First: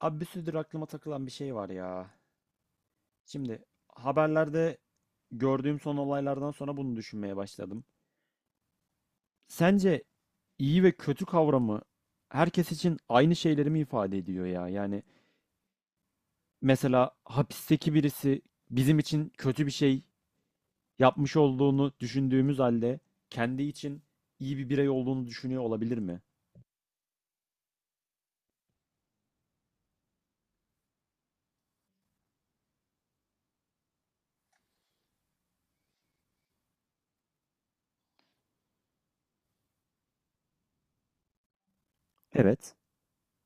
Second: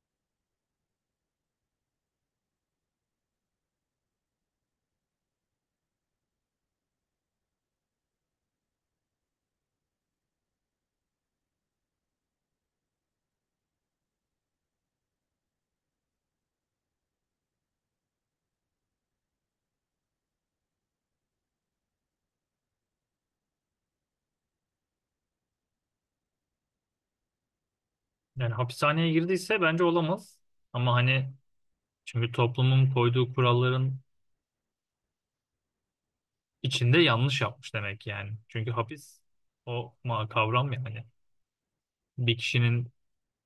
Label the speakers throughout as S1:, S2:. S1: Abi bir süredir aklıma takılan bir şey var ya. Şimdi haberlerde gördüğüm son olaylardan sonra bunu düşünmeye başladım. Sence iyi ve kötü kavramı herkes için aynı şeyleri mi ifade ediyor ya? Yani mesela hapisteki birisi bizim için kötü bir şey yapmış olduğunu düşündüğümüz halde kendi için iyi bir birey olduğunu düşünüyor olabilir mi?
S2: Yani hapishaneye girdiyse bence olamaz. Ama hani çünkü toplumun koyduğu kuralların içinde yanlış yapmış demek yani. Çünkü hapis o ma kavram yani. Bir
S1: Evet.
S2: kişinin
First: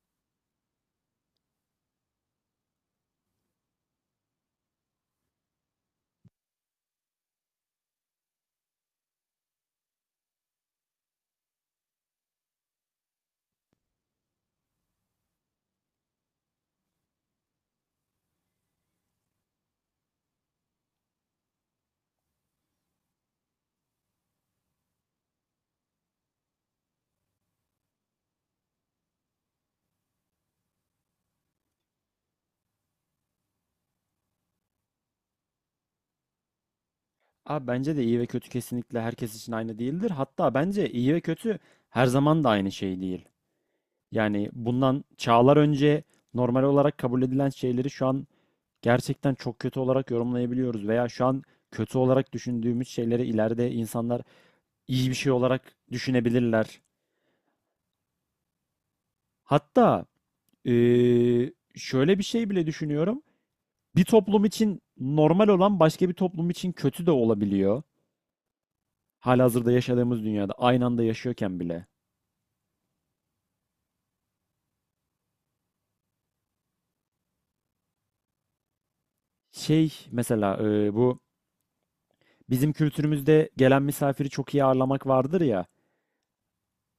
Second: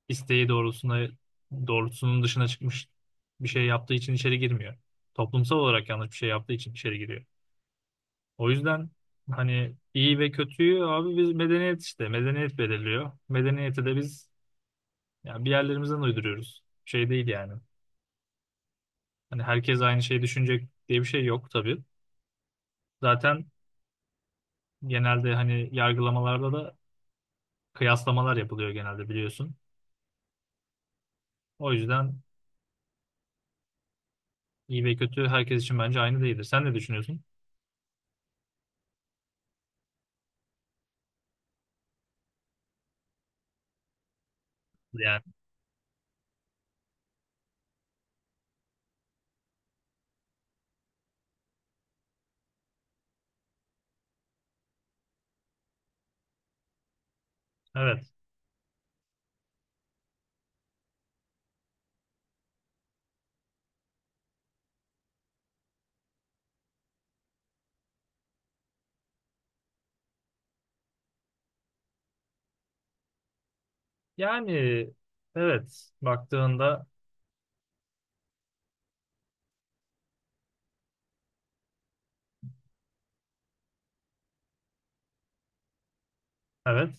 S2: isteği doğrultusunda doğrultusunun dışına çıkmış bir şey yaptığı için içeri girmiyor. Toplumsal olarak yanlış bir şey yaptığı için içeri giriyor. O yüzden hani iyi ve kötüyü abi biz medeniyet işte medeniyet belirliyor. Medeniyeti de biz yani bir yerlerimizden uyduruyoruz. Şey değil yani. Hani herkes aynı şeyi düşünecek diye bir şey yok tabii. Zaten genelde hani yargılamalarda da kıyaslamalar yapılıyor genelde biliyorsun. O yüzden iyi ve kötü herkes için bence aynı değildir. Sen ne düşünüyorsun?
S1: Abi bence de iyi ve kötü kesinlikle herkes için aynı değildir. Hatta bence iyi ve kötü her zaman da aynı şey değil. Yani bundan
S2: Yani
S1: çağlar önce normal olarak kabul edilen şeyleri şu an gerçekten çok kötü olarak yorumlayabiliyoruz veya şu an kötü olarak düşündüğümüz şeyleri ileride insanlar iyi bir şey olarak düşünebilirler.
S2: evet.
S1: Hatta şöyle bir şey bile düşünüyorum. Bir toplum için normal olan başka bir toplum için kötü de olabiliyor. Halihazırda yaşadığımız dünyada aynı anda yaşıyorken bile.
S2: Yani evet baktığında
S1: Şey mesela bu bizim kültürümüzde gelen misafiri çok iyi ağırlamak vardır ya.
S2: evet.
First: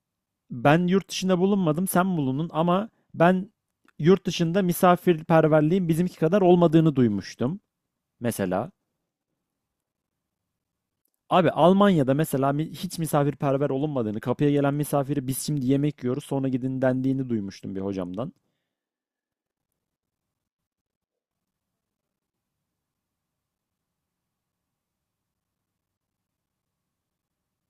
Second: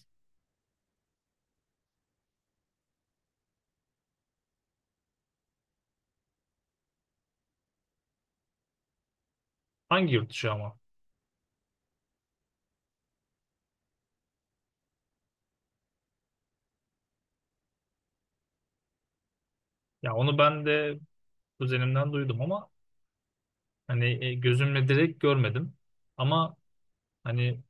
S1: Ben yurt dışında bulunmadım, sen bulundun ama ben yurt dışında misafirperverliğin bizimki kadar olmadığını duymuştum mesela.
S2: Hangi yurt dışı ama?
S1: Abi Almanya'da mesela hiç misafirperver olunmadığını, kapıya gelen misafiri biz şimdi yemek yiyoruz sonra gidin dendiğini duymuştum bir hocamdan.
S2: Ya onu ben de kuzenimden duydum ama hani gözümle direkt görmedim. Ama hani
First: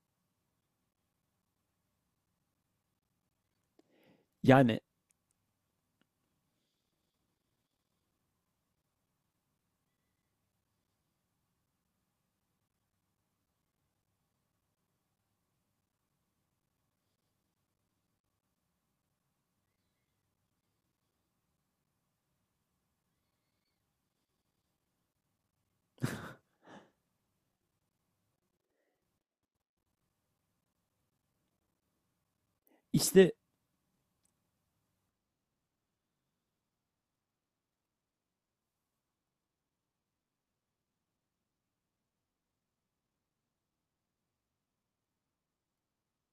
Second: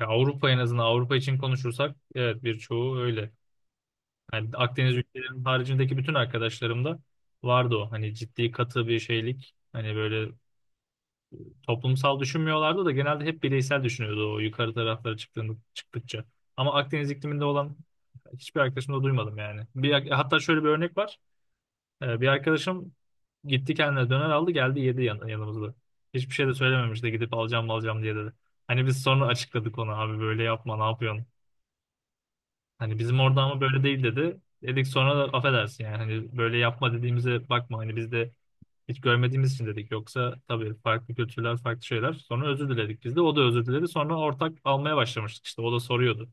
S2: ya Avrupa, en azından Avrupa için konuşursak evet birçoğu öyle. Yani
S1: Yani
S2: Akdeniz ülkelerinin haricindeki bütün arkadaşlarımda vardı o. Hani ciddi katı bir şeylik. Hani böyle toplumsal düşünmüyorlardı da genelde hep bireysel düşünüyordu o yukarı taraflara çıktığında, çıktıkça. Ama Akdeniz ikliminde olan hiçbir arkadaşımda duymadım yani. Bir, hatta şöyle bir örnek var. Bir arkadaşım gitti kendine döner aldı geldi yedi yanımızda. Hiçbir şey de söylememiş de gidip alacağım alacağım diye dedi. Hani biz sonra açıkladık ona abi böyle yapma ne yapıyorsun. Hani bizim
S1: işte.
S2: orada ama böyle değil dedi. Dedik sonra da affedersin yani hani böyle yapma dediğimize bakma hani biz de hiç görmediğimiz için dedik. Yoksa tabii farklı kültürler farklı şeyler. Sonra özür diledik biz de. O da özür diledi. Sonra ortak almaya başlamıştık işte. O da soruyordu.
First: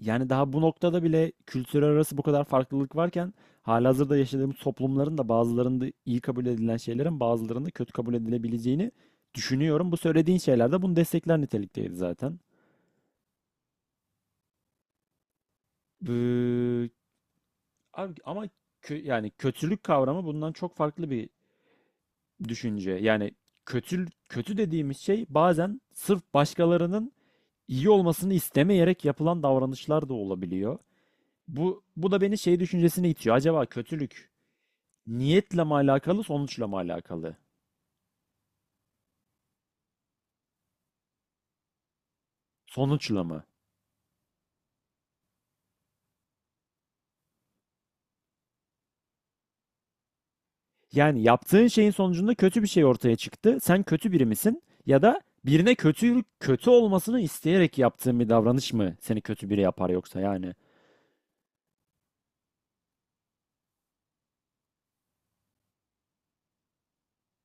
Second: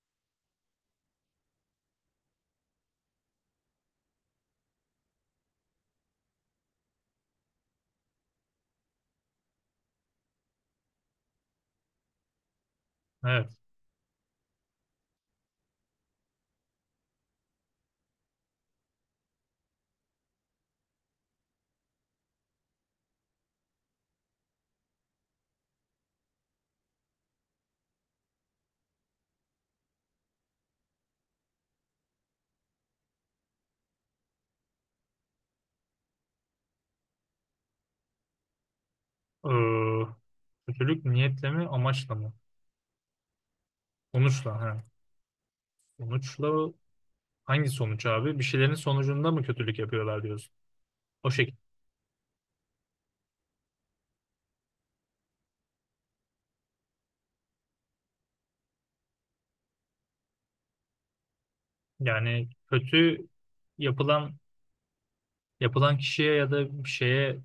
S1: Yani daha bu noktada bile kültürel arası bu kadar farklılık varken halihazırda yaşadığımız toplumların da bazılarında iyi kabul edilen şeylerin bazılarında kötü kabul edilebileceğini düşünüyorum. Bu söylediğin şeyler de bunu destekler nitelikteydi zaten.
S2: Evet.
S1: Ee, Abi ama yani kötülük kavramı bundan çok farklı bir düşünce. Yani kötü kötü dediğimiz şey bazen sırf başkalarının iyi olmasını istemeyerek yapılan davranışlar da olabiliyor. Bu da beni şey düşüncesine itiyor. Acaba kötülük niyetle mi alakalı, sonuçla mı alakalı?
S2: Ee, Kötülük niyetle mi amaçla mı?
S1: Sonuçla mı?
S2: Sonuçla. Ha. Sonuçla hangi sonuç abi? Bir şeylerin sonucunda mı kötülük yapıyorlar diyorsun?
S1: Yani
S2: O şekilde.
S1: yaptığın şeyin sonucunda kötü bir şey ortaya çıktı. Sen kötü biri misin? Ya da birine kötü kötü olmasını isteyerek yaptığın bir davranış mı seni kötü biri yapar yoksa yani?
S2: Yani kötü yapılan yapılan kişiye ya da bir şeye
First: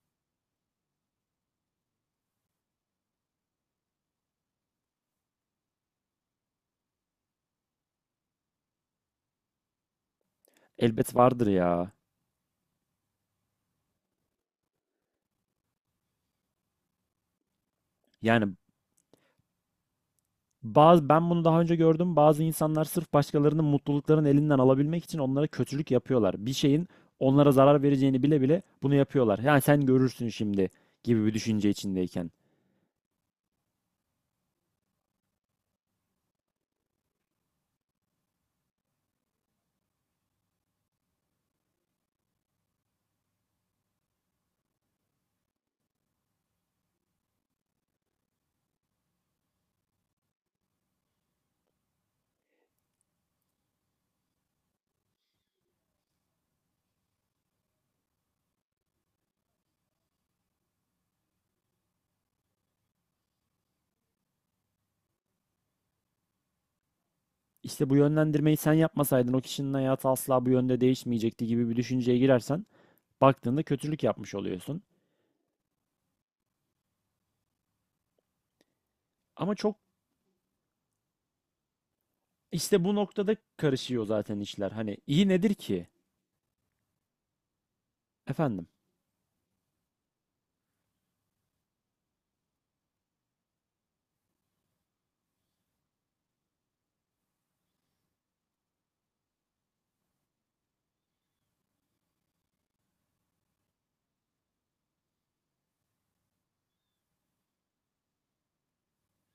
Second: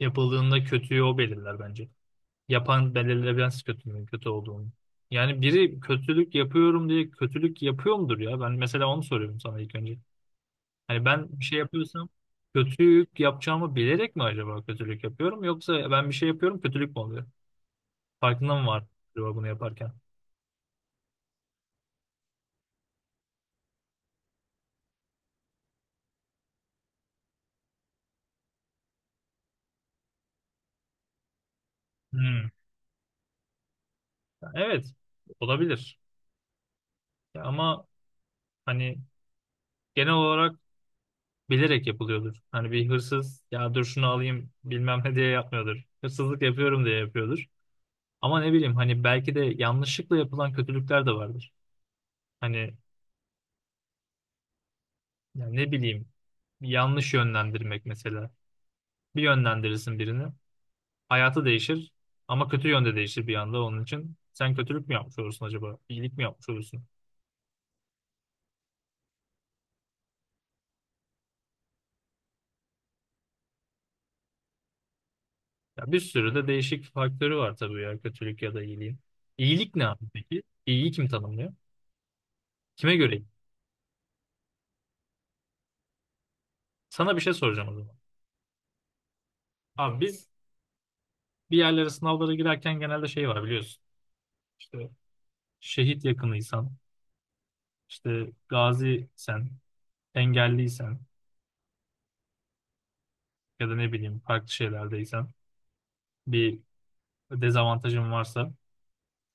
S2: yapıldığında kötüyü o belirler bence. Yapan belirlemez kötünün kötü olduğunu. Yani biri kötülük yapıyorum diye kötülük yapıyor mudur ya? Ben mesela onu soruyorum sana ilk önce. Hani
S1: Elbet
S2: ben bir
S1: vardır
S2: şey
S1: ya.
S2: yapıyorsam kötülük yapacağımı bilerek mi acaba kötülük yapıyorum? Yoksa ben bir şey yapıyorum kötülük mü oluyor?
S1: Yani
S2: Farkında mı var acaba bunu yaparken?
S1: bazı ben bunu daha önce gördüm. Bazı insanlar sırf başkalarının mutluluklarını elinden alabilmek için onlara kötülük yapıyorlar. Bir şeyin onlara zarar vereceğini bile bile bunu yapıyorlar. Yani sen görürsün şimdi gibi bir düşünce içindeyken.
S2: Hmm. Evet, olabilir. Ya ama hani genel olarak bilerek yapılıyordur. Hani bir hırsız ya dur şunu alayım bilmem ne diye yapmıyordur. Hırsızlık yapıyorum diye yapıyordur. Ama ne bileyim hani belki de yanlışlıkla yapılan kötülükler de vardır. Hani yani ne bileyim yanlış yönlendirmek mesela. Bir yönlendirirsin birini, hayatı değişir ama kötü yönde değişir bir anda onun için. Sen kötülük mü yapmış olursun acaba? İyilik mi yapmış olursun?
S1: İşte bu yönlendirmeyi sen yapmasaydın o kişinin hayatı asla bu yönde değişmeyecekti gibi bir düşünceye girersen baktığında kötülük yapmış oluyorsun.
S2: Ya bir sürü de değişik faktörü var tabii ya kötülük ya da iyiliğin.
S1: Ama
S2: İyilik
S1: çok
S2: ne abi peki? İyiyi kim tanımlıyor?
S1: işte bu
S2: Kime göre iyi?
S1: noktada karışıyor zaten işler. Hani iyi nedir ki?
S2: Sana bir şey soracağım o zaman.
S1: Efendim.
S2: Abi biz bir yerlere sınavlara girerken genelde şey var biliyorsun. İşte şehit yakınıysan, İşte gaziysen, engelliysen ya da ne bileyim farklı şeylerdeysen, bir dezavantajın varsa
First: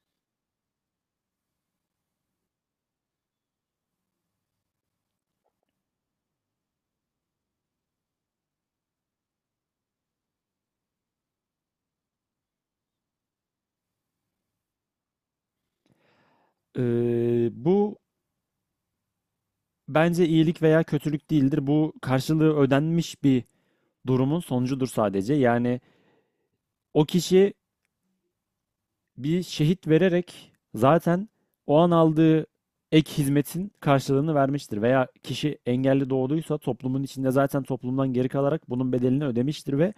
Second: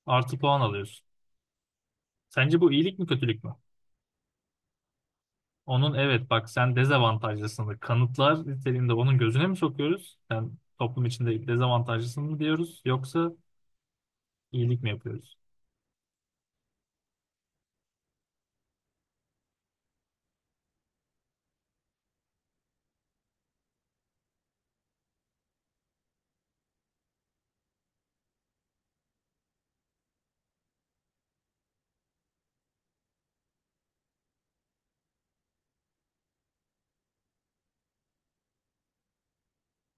S2: artı puan alıyorsun. Sence bu iyilik mi kötülük mü? Onun evet bak sen dezavantajlısın kanıtlar niteliğinde onun gözüne mi sokuyoruz? Sen toplum içinde dezavantajlısın mı diyoruz yoksa iyilik mi yapıyoruz?
S1: Bu bence iyilik veya kötülük değildir. Bu karşılığı ödenmiş bir durumun sonucudur sadece. Yani o kişi bir şehit vererek zaten o an aldığı ek hizmetin karşılığını vermiştir. Veya kişi engelli doğduysa toplumun içinde zaten toplumdan geri kalarak bunun bedelini ödemiştir ve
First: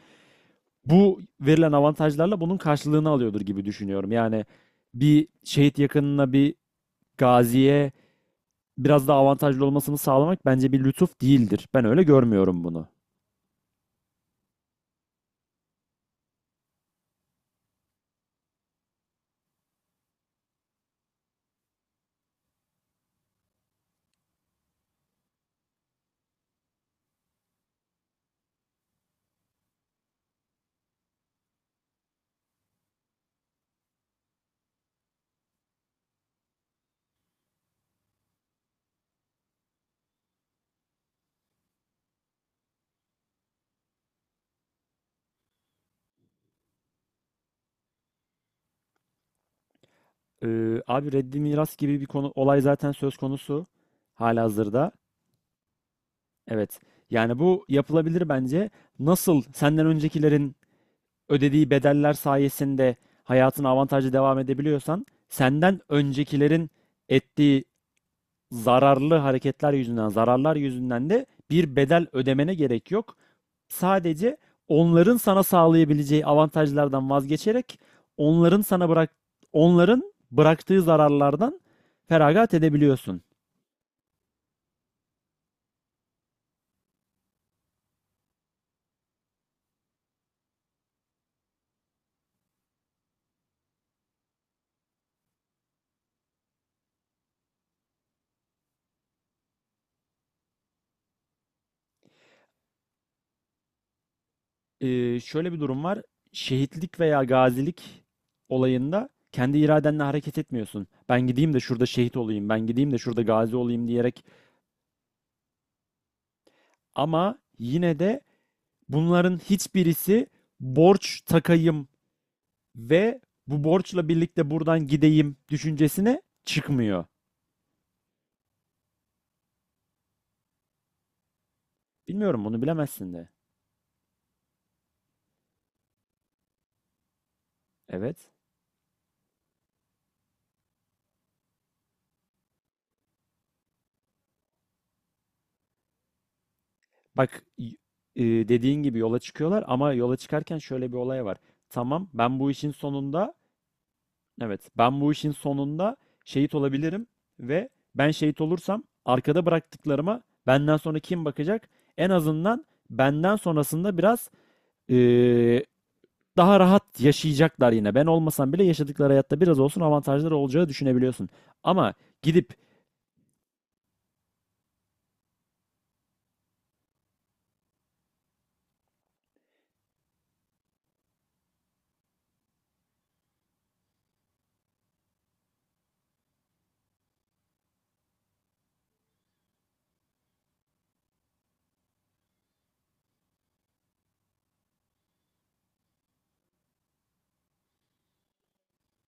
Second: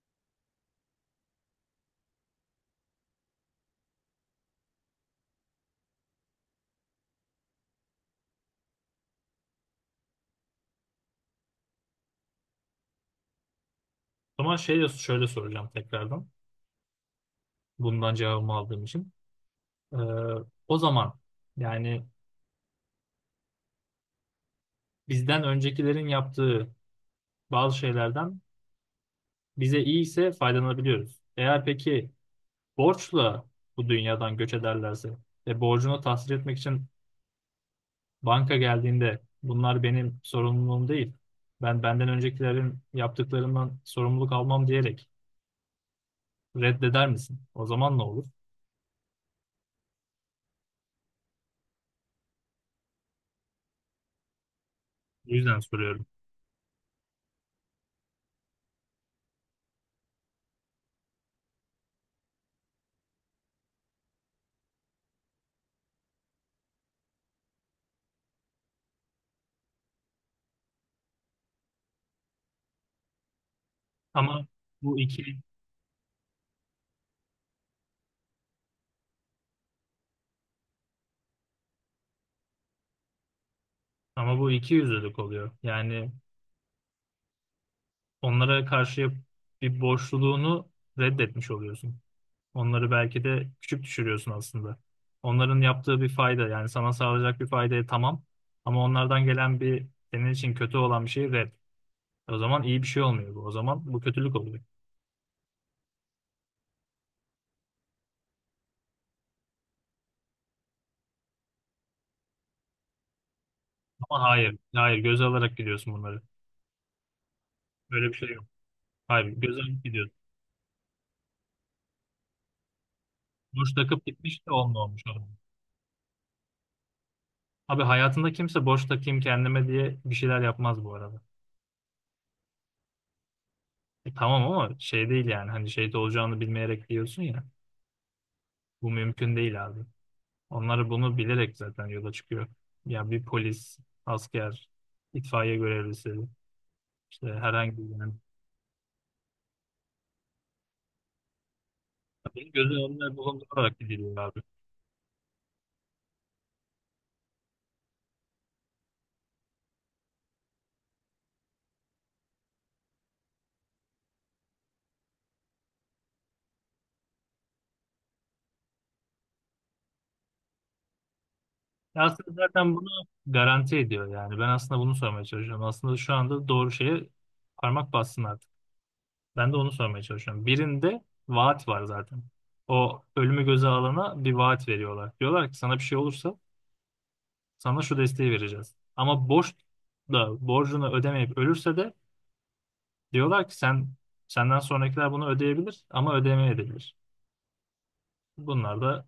S1: bu verilen avantajlarla bunun karşılığını alıyordur gibi düşünüyorum. Yani bir şehit yakınına, bir gaziye biraz daha avantajlı olmasını sağlamak bence bir lütuf değildir. Ben öyle görmüyorum bunu.
S2: O zaman şey, şöyle soracağım tekrardan bundan cevabımı aldığım için. Ee, O zaman yani bizden öncekilerin yaptığı bazı şeylerden bize iyi ise faydalanabiliyoruz. Eğer peki borçla bu dünyadan göç ederlerse ve borcunu tahsil etmek için banka geldiğinde bunlar benim sorumluluğum değil. Ben benden öncekilerin yaptıklarından sorumluluk almam diyerek reddeder misin? O zaman ne olur?
S1: Abi reddi miras gibi bir konu olay zaten söz konusu halihazırda.
S2: O yüzden soruyorum.
S1: Evet. Yani bu yapılabilir bence. Nasıl senden öncekilerin ödediği bedeller sayesinde hayatına avantajlı devam edebiliyorsan, senden öncekilerin ettiği zararlı hareketler yüzünden, zararlar yüzünden de bir bedel ödemene gerek yok. Sadece
S2: Ama bu
S1: onların
S2: iki
S1: sana sağlayabileceği avantajlardan vazgeçerek onların sana bırak onların bıraktığı zararlardan feragat edebiliyorsun.
S2: ama bu iki yüzlülük oluyor. Yani onlara karşı bir borçluluğunu reddetmiş oluyorsun. Onları belki de küçük düşürüyorsun aslında. Onların yaptığı bir fayda yani sana sağlayacak bir faydaya tamam ama onlardan gelen bir senin için kötü olan bir şey red. O zaman iyi bir şey olmuyor bu. O zaman bu kötülük oluyor.
S1: Şöyle bir durum var. Şehitlik veya gazilik olayında kendi iradenle hareket etmiyorsun. Ben gideyim de şurada şehit olayım, ben gideyim de şurada gazi olayım
S2: Ama
S1: diyerek.
S2: hayır, hayır göze alarak gidiyorsun bunları.
S1: Ama yine
S2: Böyle bir
S1: de
S2: şey yok. Hayır,
S1: bunların
S2: göze alıp gidiyorsun.
S1: hiçbirisi borç takayım ve bu
S2: Boş takıp
S1: borçla
S2: gitmiş
S1: birlikte
S2: de onunla
S1: buradan
S2: olmuş adam.
S1: gideyim düşüncesine çıkmıyor.
S2: Abi hayatında kimse boş takayım kendime diye bir şeyler yapmaz bu arada.
S1: Bilmiyorum, bunu bilemezsin de.
S2: E tamam ama şey değil yani hani şeyde olacağını bilmeyerek diyorsun ya.
S1: Evet.
S2: Bu mümkün değil abi. Onlar bunu bilerek zaten yola çıkıyor. Ya bir polis, asker, itfaiye görevlisi, işte
S1: Bak y-
S2: herhangi bir yani.
S1: e, Dediğin gibi yola çıkıyorlar ama yola çıkarken şöyle bir olay var. Tamam, ben bu
S2: Benim
S1: işin
S2: gözüm önüne
S1: sonunda...
S2: bulundurarak gidiliyor abi.
S1: Evet, ben bu işin sonunda şehit olabilirim ve ben şehit olursam arkada bıraktıklarıma benden sonra kim bakacak? En azından benden sonrasında biraz eee, daha rahat yaşayacaklar yine. Ben olmasam bile yaşadıkları hayatta biraz olsun avantajları olacağı düşünebiliyorsun. Ama
S2: Ya aslında
S1: gidip
S2: zaten bunu garanti ediyor yani. Ben aslında bunu sormaya çalışıyorum. Aslında şu anda doğru şeye parmak bassın artık. Ben de onu sormaya çalışıyorum. Birinde vaat var zaten. O ölümü göze alana bir vaat veriyorlar. Diyorlar ki sana bir şey olursa sana şu desteği vereceğiz. Ama borç da borcunu ödemeyip ölürse de diyorlar ki sen, senden sonrakiler bunu ödeyebilir ama ödemeyebilir. Bunlar da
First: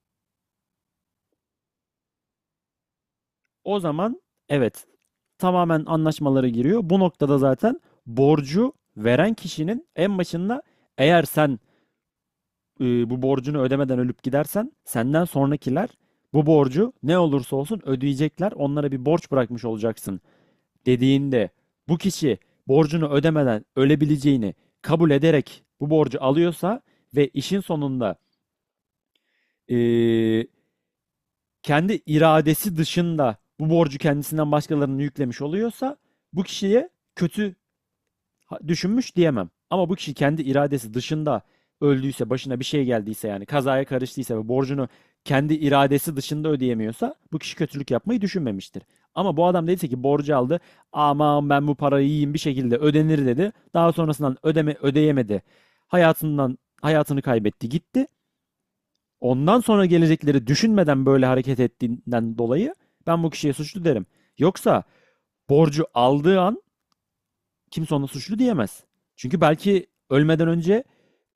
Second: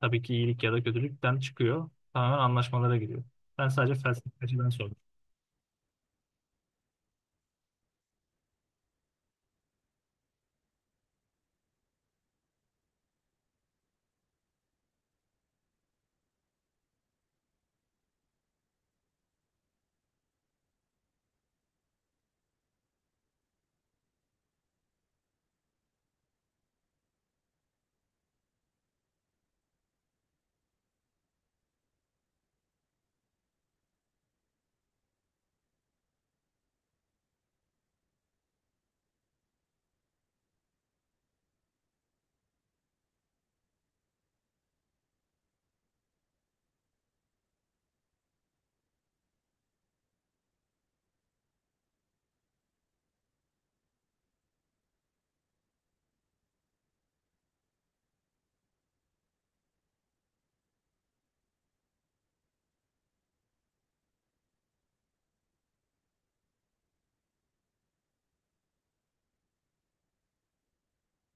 S2: tabii ki iyilik ya da kötülükten çıkıyor. Tamamen anlaşmalara giriyor. Ben
S1: o
S2: sadece
S1: zaman,
S2: felsefeciden
S1: evet,
S2: sordum.
S1: tamamen anlaşmalara giriyor. Bu noktada zaten borcu veren kişinin en başında eğer sen bu borcunu ödemeden ölüp gidersen senden sonrakiler bu borcu ne olursa olsun ödeyecekler. Onlara bir borç bırakmış olacaksın dediğinde bu kişi borcunu ödemeden ölebileceğini kabul ederek bu borcu alıyorsa ve işin sonunda e, kendi iradesi dışında bu borcu kendisinden başkalarını yüklemiş oluyorsa bu kişiye kötü düşünmüş diyemem. Ama bu kişi kendi iradesi dışında öldüyse, başına bir şey geldiyse, yani kazaya karıştıysa ve borcunu kendi iradesi dışında ödeyemiyorsa bu kişi kötülük yapmayı düşünmemiştir. Ama bu adam dediyse ki borcu aldı. Aman ben bu parayı yiyeyim bir şekilde ödenir dedi. Daha sonrasından ödeyemedi. Hayatını kaybetti, gitti. Ondan sonra gelecekleri düşünmeden böyle hareket ettiğinden dolayı ben bu kişiye suçlu derim. Yoksa borcu aldığı an kimse ona suçlu diyemez. Çünkü belki ölmeden önce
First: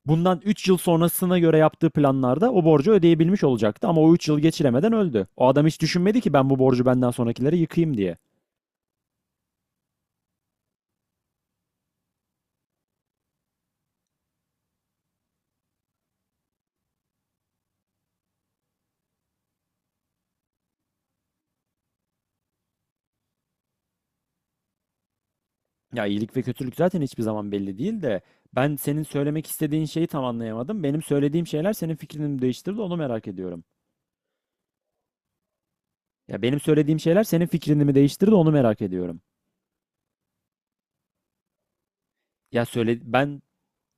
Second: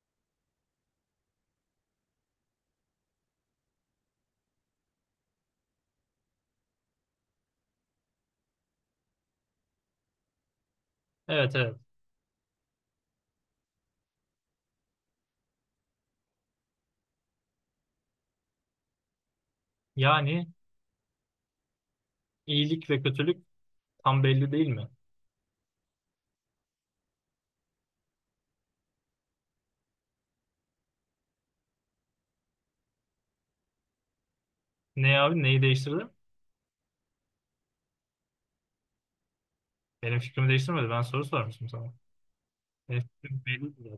S1: bundan 3 yıl sonrasına göre yaptığı planlarda o borcu ödeyebilmiş olacaktı ama o 3 yıl geçiremeden öldü. O adam hiç düşünmedi ki ben bu borcu benden sonrakilere yıkayım diye.
S2: Evet, evet. Yani iyilik ve kötülük tam belli değil mi?
S1: Ya iyilik ve kötülük zaten hiçbir zaman belli değil de ben senin söylemek istediğin şeyi tam anlayamadım. Benim söylediğim şeyler senin fikrini mi değiştirdi, onu merak ediyorum.
S2: Ne abi neyi değiştirdi?
S1: Ya benim söylediğim şeyler senin fikrini mi değiştirdi, onu merak ediyorum.
S2: Benim fikrimi değiştirmedi. Ben soru sormuştum sana.
S1: Ya söyle
S2: Benim
S1: ben
S2: fikrim belli değil.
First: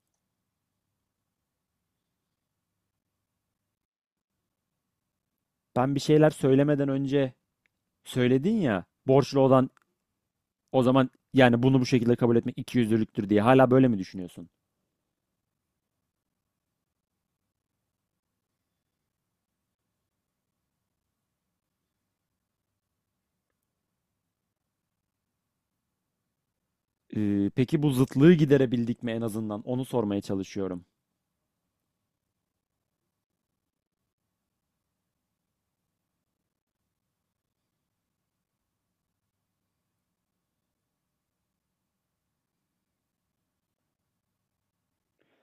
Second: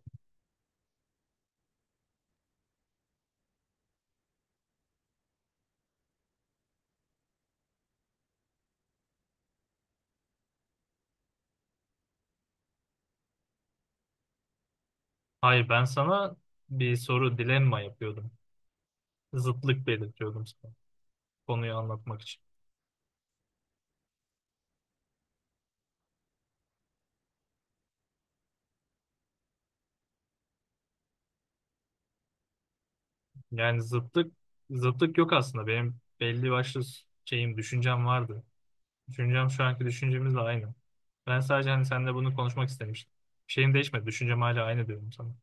S1: Ben bir şeyler söylemeden önce söyledin ya borçlu olan... O zaman yani bunu bu şekilde kabul etmek ikiyüzlülüktür diye hala böyle mi düşünüyorsun?
S2: Hayır ben sana bir soru dilemma yapıyordum. Zıtlık belirtiyordum sana. Konuyu anlatmak için.
S1: Peki bu zıtlığı giderebildik mi en azından? Onu sormaya çalışıyorum.
S2: Yani zıtlık yok aslında. Benim belli başlı şeyim, düşüncem vardı. Düşüncem şu anki düşüncemizle aynı. Ben sadece hani seninle bunu konuşmak istemiştim. Şeyim değişmedi. Düşüncem hala aynı diyorum sana.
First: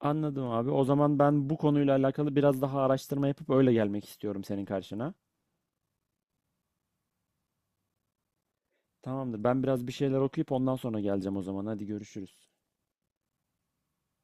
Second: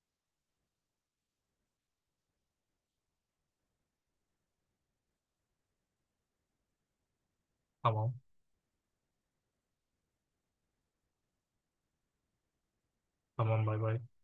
S1: Anladım abi. O zaman ben bu konuyla alakalı biraz daha araştırma yapıp öyle gelmek istiyorum senin karşına.
S2: Tamam.
S1: Tamamdır. Ben biraz bir şeyler okuyup ondan sonra geleceğim o zaman. Hadi görüşürüz.
S2: Tamam bay bay.